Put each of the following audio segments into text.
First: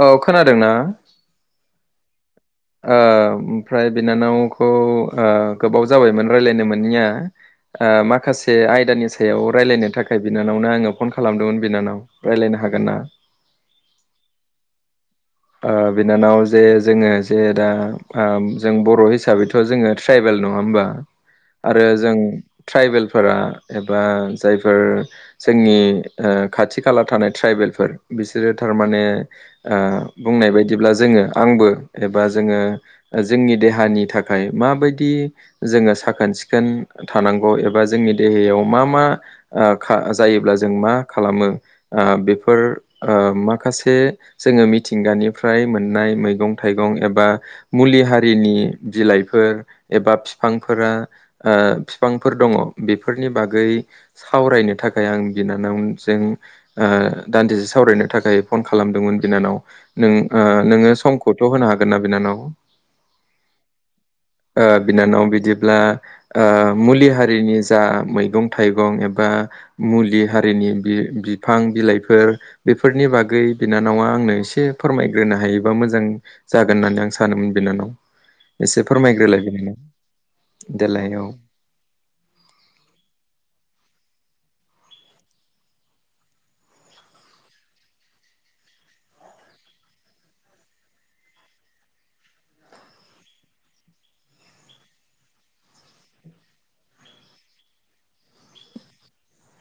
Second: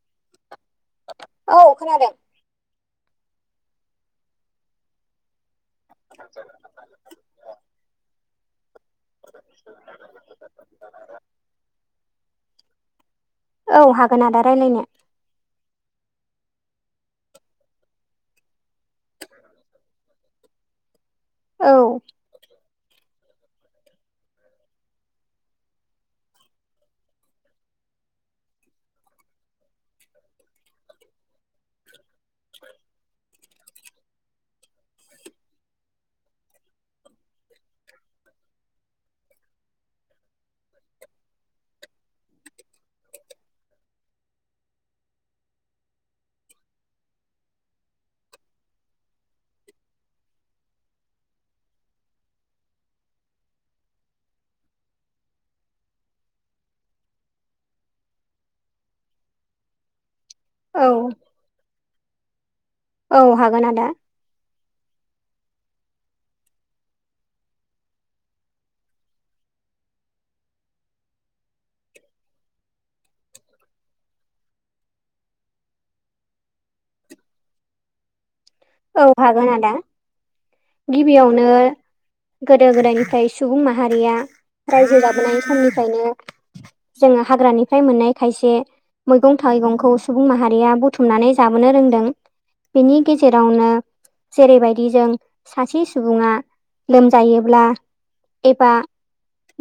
औ खोनादों ना औ खोनादों ओमफ्राय बिनानावखौ गोबाव जाबायमोन राय्लायनो मोनैया माखासे आयदानि सायाव रायलायनो थाखाय बिनानावनो आङो फन खालामदोंमोन बिनानाव रायज्लायनो हागोन ना औ हागोन आदा रायज्लायनो बिनानाव जे जोङो जे दा जों बर' हिसाबैथ' जोङो ट्राइबेल नङा होमबा आरो औ जों ट्राइबेल फोर एबा जायफोर जोंनि खाथि खाला थानाय ट्राइबेलफोर बिसोरो थारमाने बुंनाय बायदिब्ला जोङो आंबो एबा जोङो जोंनि देहानि थाखाय माबायदि जोङो साखोन सिखोन थानांगौ एबा जोंनि देहायाव मा मा जायोब्ला जों मा खालामो ओ बेफोर ओ माखासे जोङो मि मिथिंगानिफ्राय मोननाय मैगं थाइगं एबा मुलि हारिनि बिलाइफोर एबा बिफांफोरा ओ बिफांफोर दङ, बेफोरनि बागै सावरायनो थाखाय आं बिनानावजों दान्दिसे सावरायनो थाखाय फन खालामदोंमोन बिनानाव नों औ नोङो समखौथ' होनो हागोन ना बिनानाव औ हागोन आदा बिनानाव बिदिब्ला मुलि हारिनि जा मैगं थाइगं एबा मुलि हारिनि बिफां बिलाइफोर बेफोरनि बागै बिनानावा आंनो एसे एसे फोरमायग्रोनो हायोबा मोजां जागोन होननानै आं सानोमोन बिनानाव। एसे औ फोरमायग्रोलाय हागोन आदा बेनिनो। गिबियावनो गोदो गोदायनिफ्राय सुबुं माहारिया रायजो जाबोनाय समनिफ्रायनो जोङो हाग्रानिफ्राय मोननाय खायसे मैगं थाइगंखौ सुबुं माहारिया बुथुमनानै जाबोनो रोंदों। बेनि गेजेरावनो जेरैबायदि जों सासे सुबुङा लोमजायोब्ला एबा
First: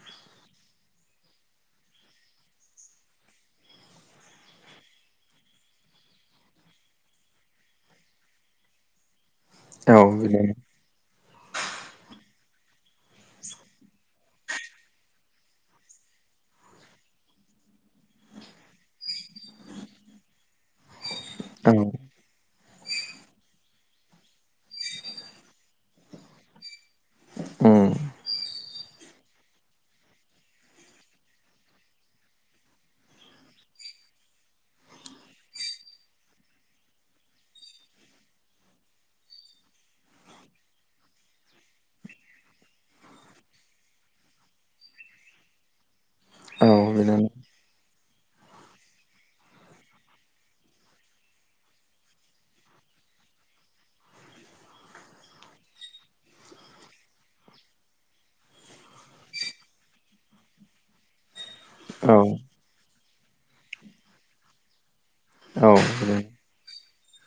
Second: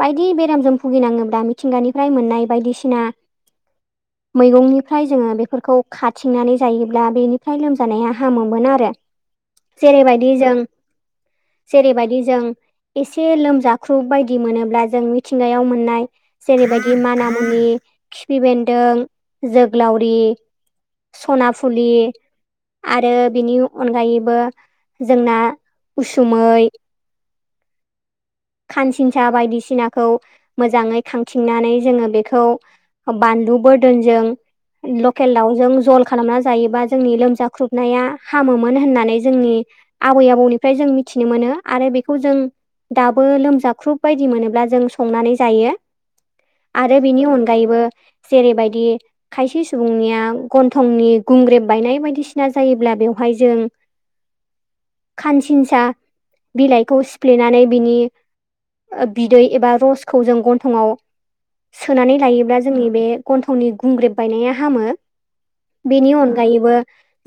बायदि बेरामजों भुगिनाङोब्ला मिथिंगानिफ्राय मोननाय बायदिसिना मैगंनिफ्राय जोङो बेफोरखौ खाथिंनानै जायोब्ला बेनिफ्राय लोमजानाया हामोमोन आरो। औ जेरैबायदि जों बिनानाव जेरैबायदि जों एसे लोमजाख्रुब बायदि मोनोब्ला जों मिथिंगायाव मोननाय जेरैबायदि माना मुनि, खिफि बेन्दों, जोग्लावरि सना औ फुलि आरो बिनि अनगायैबो जोंना उसुमै उम। खानसिनसा बायदिसिनाखौ मोजाङै खांथिंनानै जोङो बेखौ बानलु बोरदोनजों लकेल दाावजों जल खालामना जायोबा जोंनि लोमजाख्रुबनाया हामोमोन होननानै जोंनि आबै आबौनिफ्राय जों मिथिनो मोनो आरो बेखौ जों बो लोमजाख्रुब बादि मोनोब्ला जों संनानै जायो औ आरो बेनि बिनानाव अन गायैबो जेरैबायदि खायसे सुबुंनिया गन्थंनि गुंग्रेब बायनाय बायदिसिना जायोब्ला बेवहाय जों खानसिनसा बिलाइखौ सिफ्लेनानै बिनि बिदै एबा रसखौ जों गन्थंआव औ सोनानै लायोब्ला जोंनि बे गन्थंनि गुंग्रेब बायनाया हामो। औ बेनि अनगायैबो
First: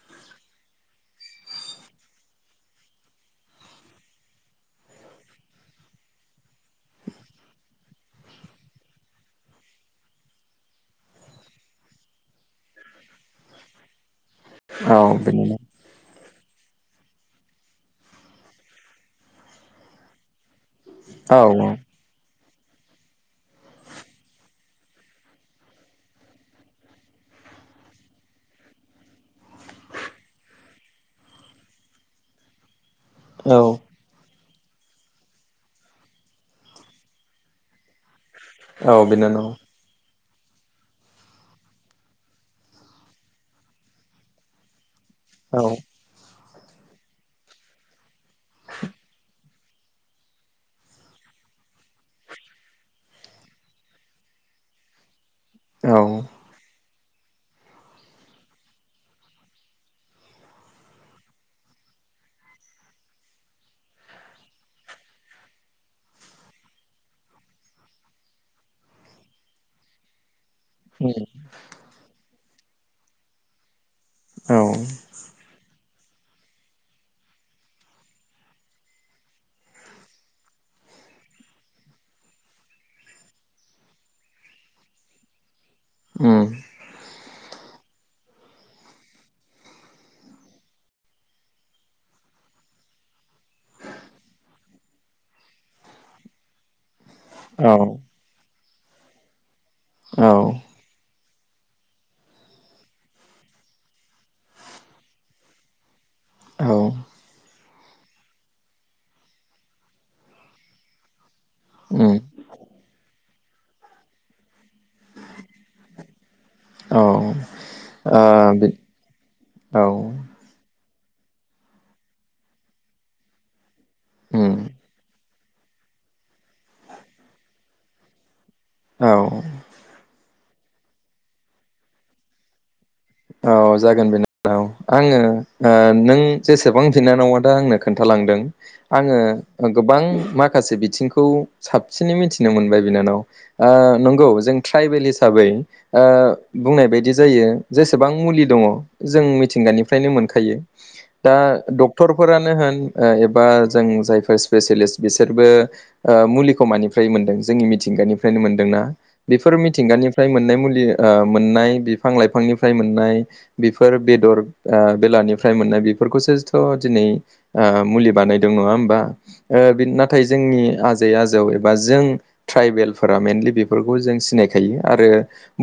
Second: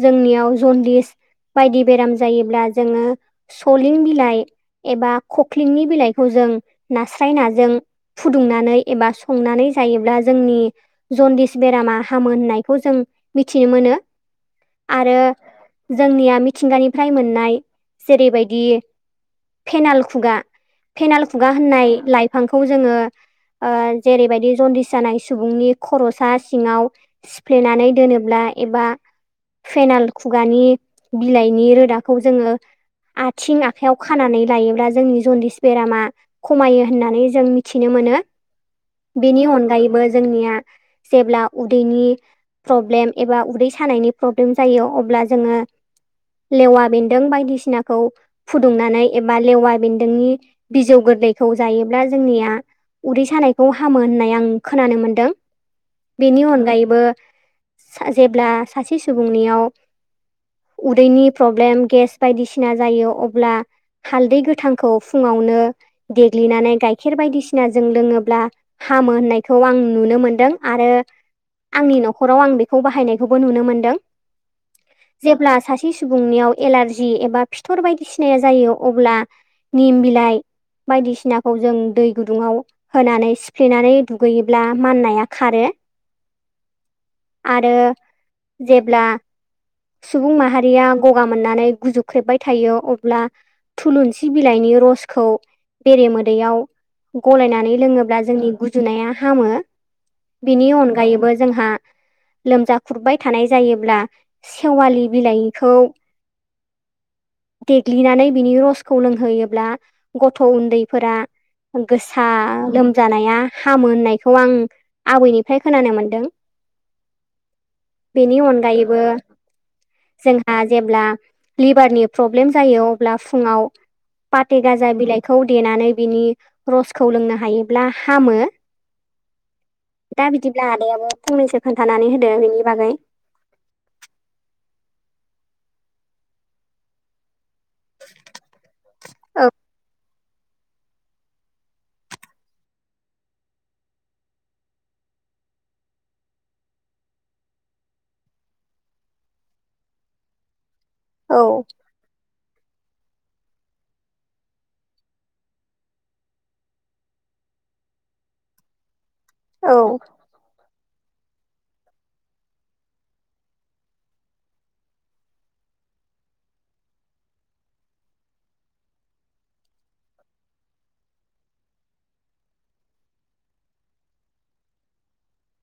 जोंनियाव जन्दिस बायदि बेराम जायोब्ला जोङो सलिं बिलाइ एबा खख्लिंनि बिलाइखौ जों नास्राय नाजों फुदुंनानै एबा संनानै जायोब्ला जोंनि जनदिस बेरामा हामो होननायखौ जों मिथिनो मोनो। औ आरो बिनिनो जोंनिया मिथिंगानिफ्राय मोननाय जेरैबायदि फेनाल खुगा फेनाल खुगा होननाय लाइ बिफांखौ जोङो ओ जेरैबायदि जन्दिस जानाय सुबुंनि खर'सा सिङाव सिफ्लेनानै दोनोब्ला एबा फेनाल खुगानि बिलाइनि रोदाखौ जोङो औ बिनानाव औ आथिं आखायाव खानानै लायोब्ला जोंनि जनदिस बेरामा खमायो होननानै जों मिथिनो मोनो। औ बेनि बिनानाव अनगायैबो जोंनिया जेब्ला उदैनि प्रब्लेम एबा उदै सानायनि प्रब्लेम जायो अब्ला जोङो औ लेवा बेन्दों बायदिसिनाखौ फुदुंनानै एबा लेवा बेन नोंनि बिजौ गोरलैखौ जायोब्ला जोंनिया उदै सानायखौ हामो होननाय आं खोनानो मोनदों औ बेनि अनगायैबो फां जेब्ला सासे सुबुंनियाव उदैनि प्रब्लेम गेस बायदिसिना जायो अब्ला हालदै गोथां खौ फुङावनो देग्लिनानै गाइखेर बायदिसिनाजों लोङोब्ला हामो होननायखौ आं नुनो मोनदों आरो आंनि न'खराव आं बेखौ बाहायनायखौबो नुनो मोनदों। औ जेब्ला सासे सुबुंनियाव एलारजि एबा फिथर बायदिसिनाया जायो अब्ला निम बिलाइ बायदिसिनाखौ जों दै गुदुङाव होनानै सिफ्लेनानै दुगैयोब्ला माननाया खारो। उम आरो जेब्ला सुबुं माहारिया गगा मोननानै गुजुख्रेबबाय थायो अब्ला थुलुंसि बिलाइनि रसखौ बेरेमोदैयाव औ गलायनानै लोङोब्ला जोंनि गुजुनाया हामो औ बिनि अनगायैबो जोंहा लोमजा खुरबाय थानाय जायोब्ला सेवालि बिलाइखौ औ देग्लिनानै बिनि रसखौ लोंहोयोब्ला गथ' उन्दैफोरा उम गोसा लोमजानाया हामो होननायखौ आं आबैनिफ्राय खोनानो मोन्दों। औ ओ बेनि बि अनगायैबो औ जोंहा जेब्ला लिभारनि प्रब्लेम जायो अब्ला फुङाव उम पाथे गाजा बिलाइखौ देनानै बिनि रसखौ लोंनो हायोब्ला हामो। औ दा बिदिब्ला आदायाबो फंनैसो खोन्थानानै होदो बेनि बागै औ जागोन बिनानाव आङो नों जेसेबां बिनानावा दा आंनो खोन्थालांदों आङो औ गोबां मा माखासे बिथिंखौ साबसिनै मिथिनो मोनबाय बिनानाव नंगौ जों ट्राइबेल हिसाबै बुंनाय बायदि जायो जेसेबां मुलि दङ जों मिथिंगानिफ्रायनो मोनखायो दा औ द डक्टरफोरानो होन एबा जों जायफोर स्पेसियेलिस्ट बिसोरबो मुलिखौ मानिफ्राय मोनदों जोंनि मिथिंगानिफ्रायनो मोनदोंना बेफोर औ मिथिंगानिफ्राय मोननाय मुलि मोननाय बिफां लाइफांनिफ्राय मोननाय बेफोर बेदर बेलानिफ्राय मोननाय बेफोरखौसोथ' दिनै मुलि बानायदों नङा होमबा नाथाय जोंनि आजै आजौ एबा जों ट्राइबेलफोरा मेनलि बेफोरखौ जों सिनायखायो आरो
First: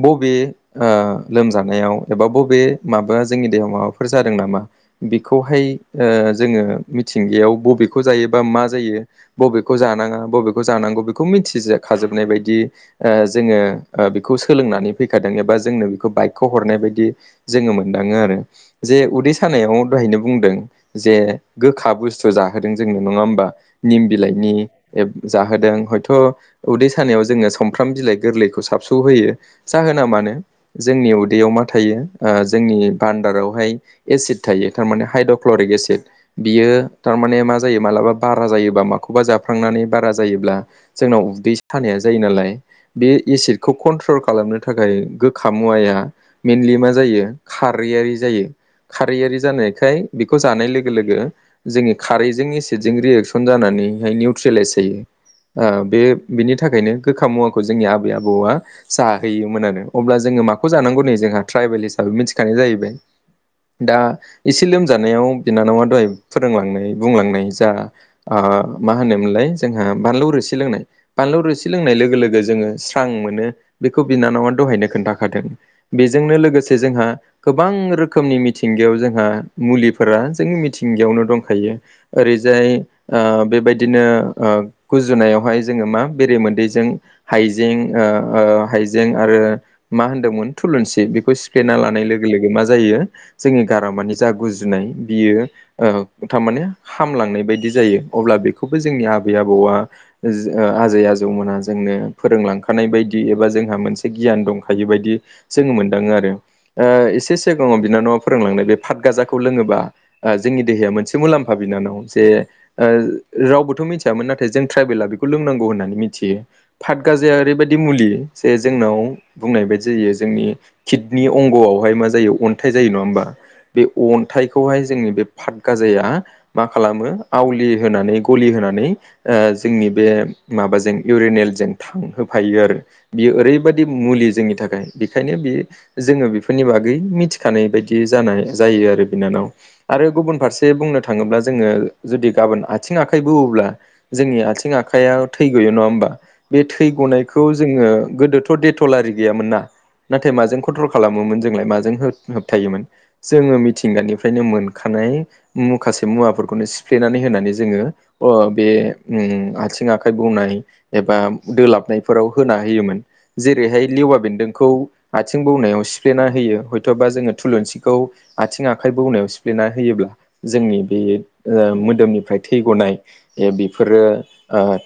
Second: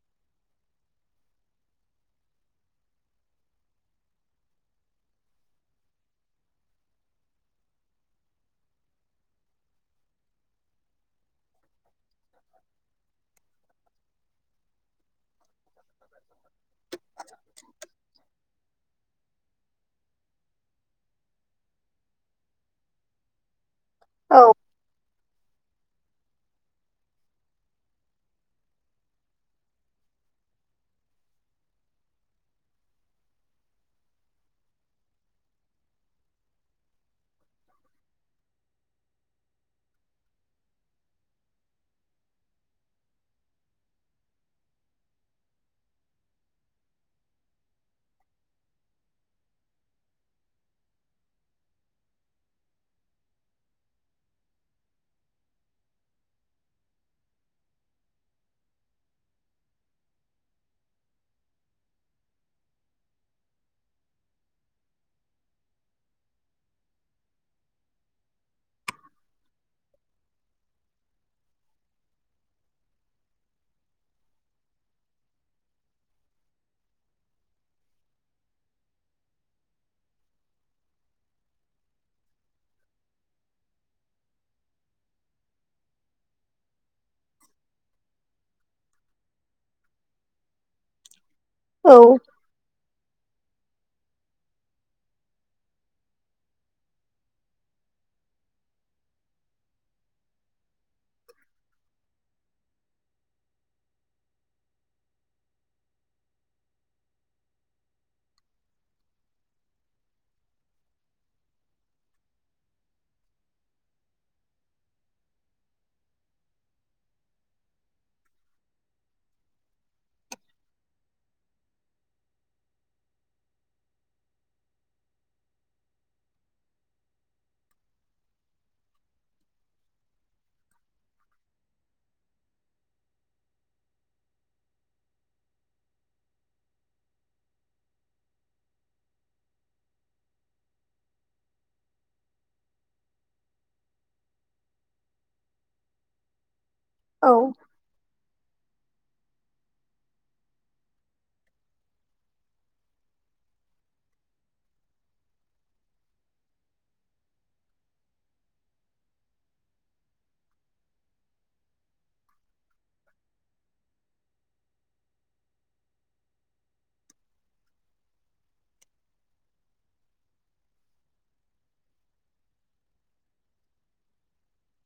बबे लोमजानायाव एबा बबे माबा जोंनि देहायाव माबाफोर जादों नामा बेखौहाय जोङो मिथिंगायाव बबेखौ जायो बा मा जायो बबेखौ जानाङा बबेखौ जानांगौ बेखौ मिथिजाखाजोबनाय बायदि जोङो बेखौ सोलोंनानै फैखादों एबा जोंनो बेखौ बाइकखौ हरनाय बायदि जोङो मोनदाङो आरो जे उदै सानायाव दहायनो बुंदों जे गोखा बुस्थु जाहोदों जोंनो नङा होमबा निम औ बिलाइनि जाहोदों हयथ' उदै सानायाव जोङो समफ्राम बिलाइ गोरलैखौ साबस' होयो जाहोना मानो जोंनि उदैयाव मा थायो जोंनि बान्दारावहाय एसिड थायो थारमाने हाइद्र'क्ल'रिक एसिड बियो थारमाने मा जायो मालाबा बारा जायोबा माखौबा जाफ्लांनानै बारा जायोब्ला जोंनाव उदै सानाया जायो नालाय बे एसिडखौ कन्ट्रल खालामनो थाखाय गोखा मुवाया मेनलि मा जायो खारैयारि जायो खारैयारि जानायखाय बेखौ जानाय लोगो लोगो जोंनि खारैजों एसिटजों रियेक्सन जानानैहाय निउट्रेलाइस जायो। बे बिनि थाखायनो गोखा मुवाखौ जोंनि आबै आबौआ जाहैयोमोन आरो अब्ला जोङो माखौ जानांगौ नै जोंहा ट्राइबेल हिसाबै मिथिखानाय जाहैबाय दा एसे लोमजानायाव बिनानावा दहाय फोरोंलांनाय बुंलांनाय जा ओ मा होनोमोनलाय जोंहा बानलु रोसि लोंनाय बानलु रोसि लोंनाय लोगो लोगो जोङो स्रां मोनो बेखौ बिनानावा दहायनो खोन्थाखादों बेजोंनो लोगोसे जोंहा गोबां रोखोमनि मिथिंगायाव जोंहा मुलिफोरा जोंनि मिथिंगायावनो दंखायो ओरैजाय बेबायदिनो गुजुनायावहाय जोङो मा बेरेमोदैजों हाइजें हाइजें आरो मा होनदोंमोन थुलुंसि बेखौ सिफ्लेना लानाय लोगो औ लोगो मा जायो जोंनि गाराव मानिे जा गुजुनाय बियो थारमाने हामलांनाय बायदि जायो अब्ला बेखौबो जोंनि आबै आबौआ आजै आजौमोनहा जोंनो फोरोंलांखानाय बायदि एबा जोंहा मोनसे गियान दंखायो बायदि जोङो मोनदाङो आरो एसे सिगाङाव बिनानावा फोरोंलांनाय बे फतगाजाखौ लोङोबा जोंनि देहाया मोनसे मुलाम्फा बिनानाव जे रावबोथ' मिथियामोन नाथाय जों ट्राइबेला बेखौ लोंनांगौ होननानै मिथियो पाद गाजाया ओरैबायाददि मुलि जे जोंनाव बुंनाय बायदि जायो जोंनि किडनि अंग'आवहाय मा जायो अन्थाइ जायो नङा होमबा बे अन्थाइखौहाय जोंनि बे फाादगाजाया मा खालामो आवलि होनानै गलि होनानै जोंनि बे माबाजों इउरिनेलजों थांहोफायो आरो बियो ओरैबायादि मुलि जोंनि थाखाय बेखायनो बे जोङो बेफोरनि बागै मिथिखानाय बायदि जानाय जायो आरो बिनानाव आरो गुबुन फारसे बुंनो थाङोब्ला जोङो जुदि गाबोन आथिं आखाइ बुओब्ला जोंनि आथिं आखाइया थै गैयो नङा होमबा बे थै गनायखौ जोङो गोदोथ' डेथलारि गैयामोन ना नाथाय माजों कन्ट्रल खालामोमोन जोंलाय माजों होबथायोमोन जोङो मिथिंगानिफ्रायनो मोनखानाय माखासे मुवाफोरखौनो सिफ्लेनानै होनानै जोङो अ बे आथिं आखाइ बुंनाय एबा दोलाबनायफोराव होना होयोमोन जेरैहाय लेवा बेन्दोंखौ आथिं बौनायाव सिफ्लेना होयो हयथ'बा जोङो थुलुंसिखौ आथिं आखाइ बौनायाव सिफ्लेना होयोब्ला जोंनि बे मोदोमनिफ्राय थै गनाय बेफोरो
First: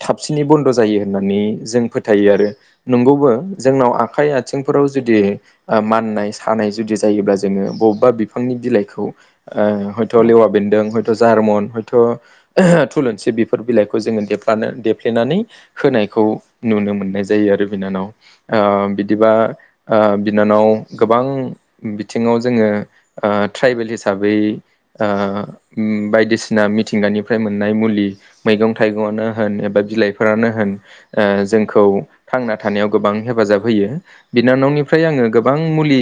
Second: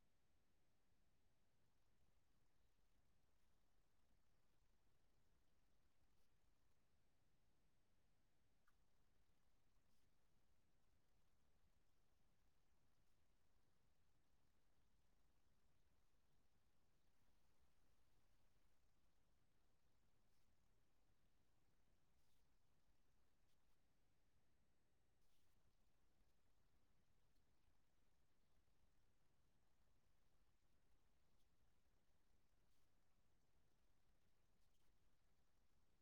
थाबसिनै बन्द' जायो होननानै जों फोथायो आरो नंगौबो जोंनाव आखाइ आथिं फोराव जुदि माननाय सानाय जुदि जायोब्ला जोङो बबेबा बिफांनि बिलाइखौ हयथ' लेवा बेन्दों हयथ' जार्मन हयथ' थुलुंसि बेफोर बिलाइखौ जोङो देलानो देफ्लेनानै होनायखौ नुनो मोननाय जायो आरो बिनानाव बिदिबा बिनानाव गोबां बिथिङाव जोङो ट्राइबेल हिसाबै बायदिसिना मिथिंगानिफ्राय मोननाय मुलि मैगं थाइगंआनो होन एबा बिलाइफोरानो होन ओ जोंखौ थांना थानायाव गोबां हेफाजाब होयो बिनानावनिफ्राय आङो गोबां मुलि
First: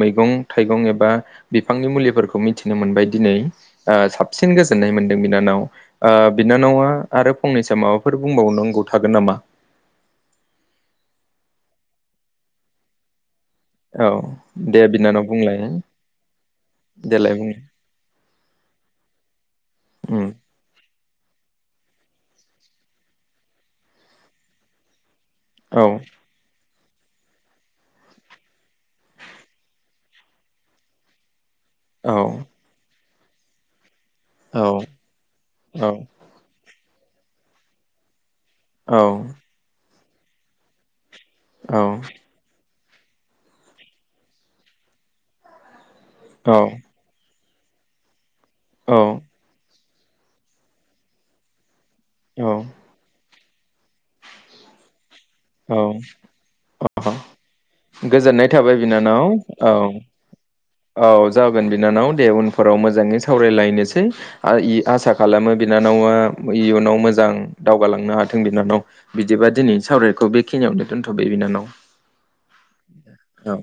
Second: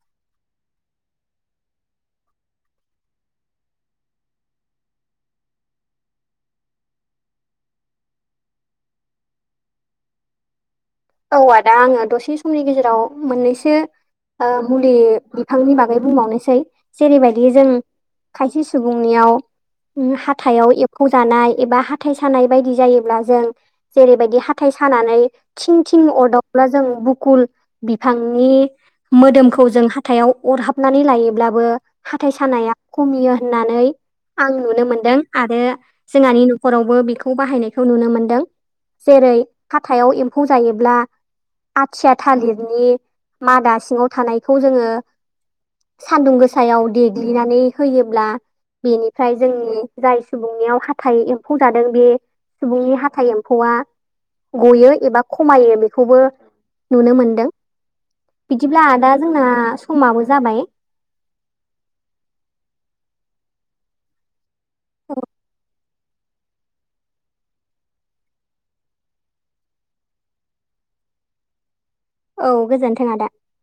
मैगं थाइगं एबा बिफांनि मुलिफोरखौ मिथिनो मोनबाय दिनै ओ साबसिन गोजोननाय मोनदों बिनानाव बिनानावा आरो फंनैसो माबाफोर बुंबावनांगौ थागोन नामा औ आदा आङो दसे समनि गेजेराव मोननैसो औ दे मुलि बिनानाव बुंलाय बिफांनि बागै बुंबावनोसै देलाय जेरैबायदि बुं जों खायसे सुबुंनियाव हाथ उम हाथाइाव एब्फौ जानाय एबा हाथाय सानाय बायदि जायोब्ला जों जेरैबायदि हाथाय सानानै थिं औ थिं अरदक ब्ला जों बुकुल बिफांनि मोदोमखौ जों हाथायाव अरहाबनानै लायोब्लाबो औ हाथाइ सानाया खमियो होननानै आं औ नुनो मोनदों आरो औ जोंहानि हरावबो बेखौ बाहायनायखौ नुनो मोनदों औ जेरै हाथाइयाव एम्फौ जायोब्ला औ आथिया थालिरनि मादा सिङाव थानायखौ जोङो सान्दुं गोसायाव देग्लिनानै होयोब्ला औ बेनिफ्राय। जोंनि जाय सुबुंनियाव हाथाइ एम्फौ जादों बे औ सुबुंनि हाथाइ एमफौ। एम्फौआ गयो एबा खमायो औ बेखौबो। नुनो मोनदों गोजोननाय थाबाय बिदिब्ला दा बिनानाव जोंना औ समाबो जाबाय। औ जागोन बिनानाव दे उनफोराव मोजाङै सावरायलायनोसै आसा खालामो बिनानाव। बिनानावा इयुनाव मोजां दावगालांनो हाथों बिनानाव बिदिबा दिनै सावराय। खौ बेखिनियावनो दोनथ' बिनानाव। औ गोजोन्थों आदा। औ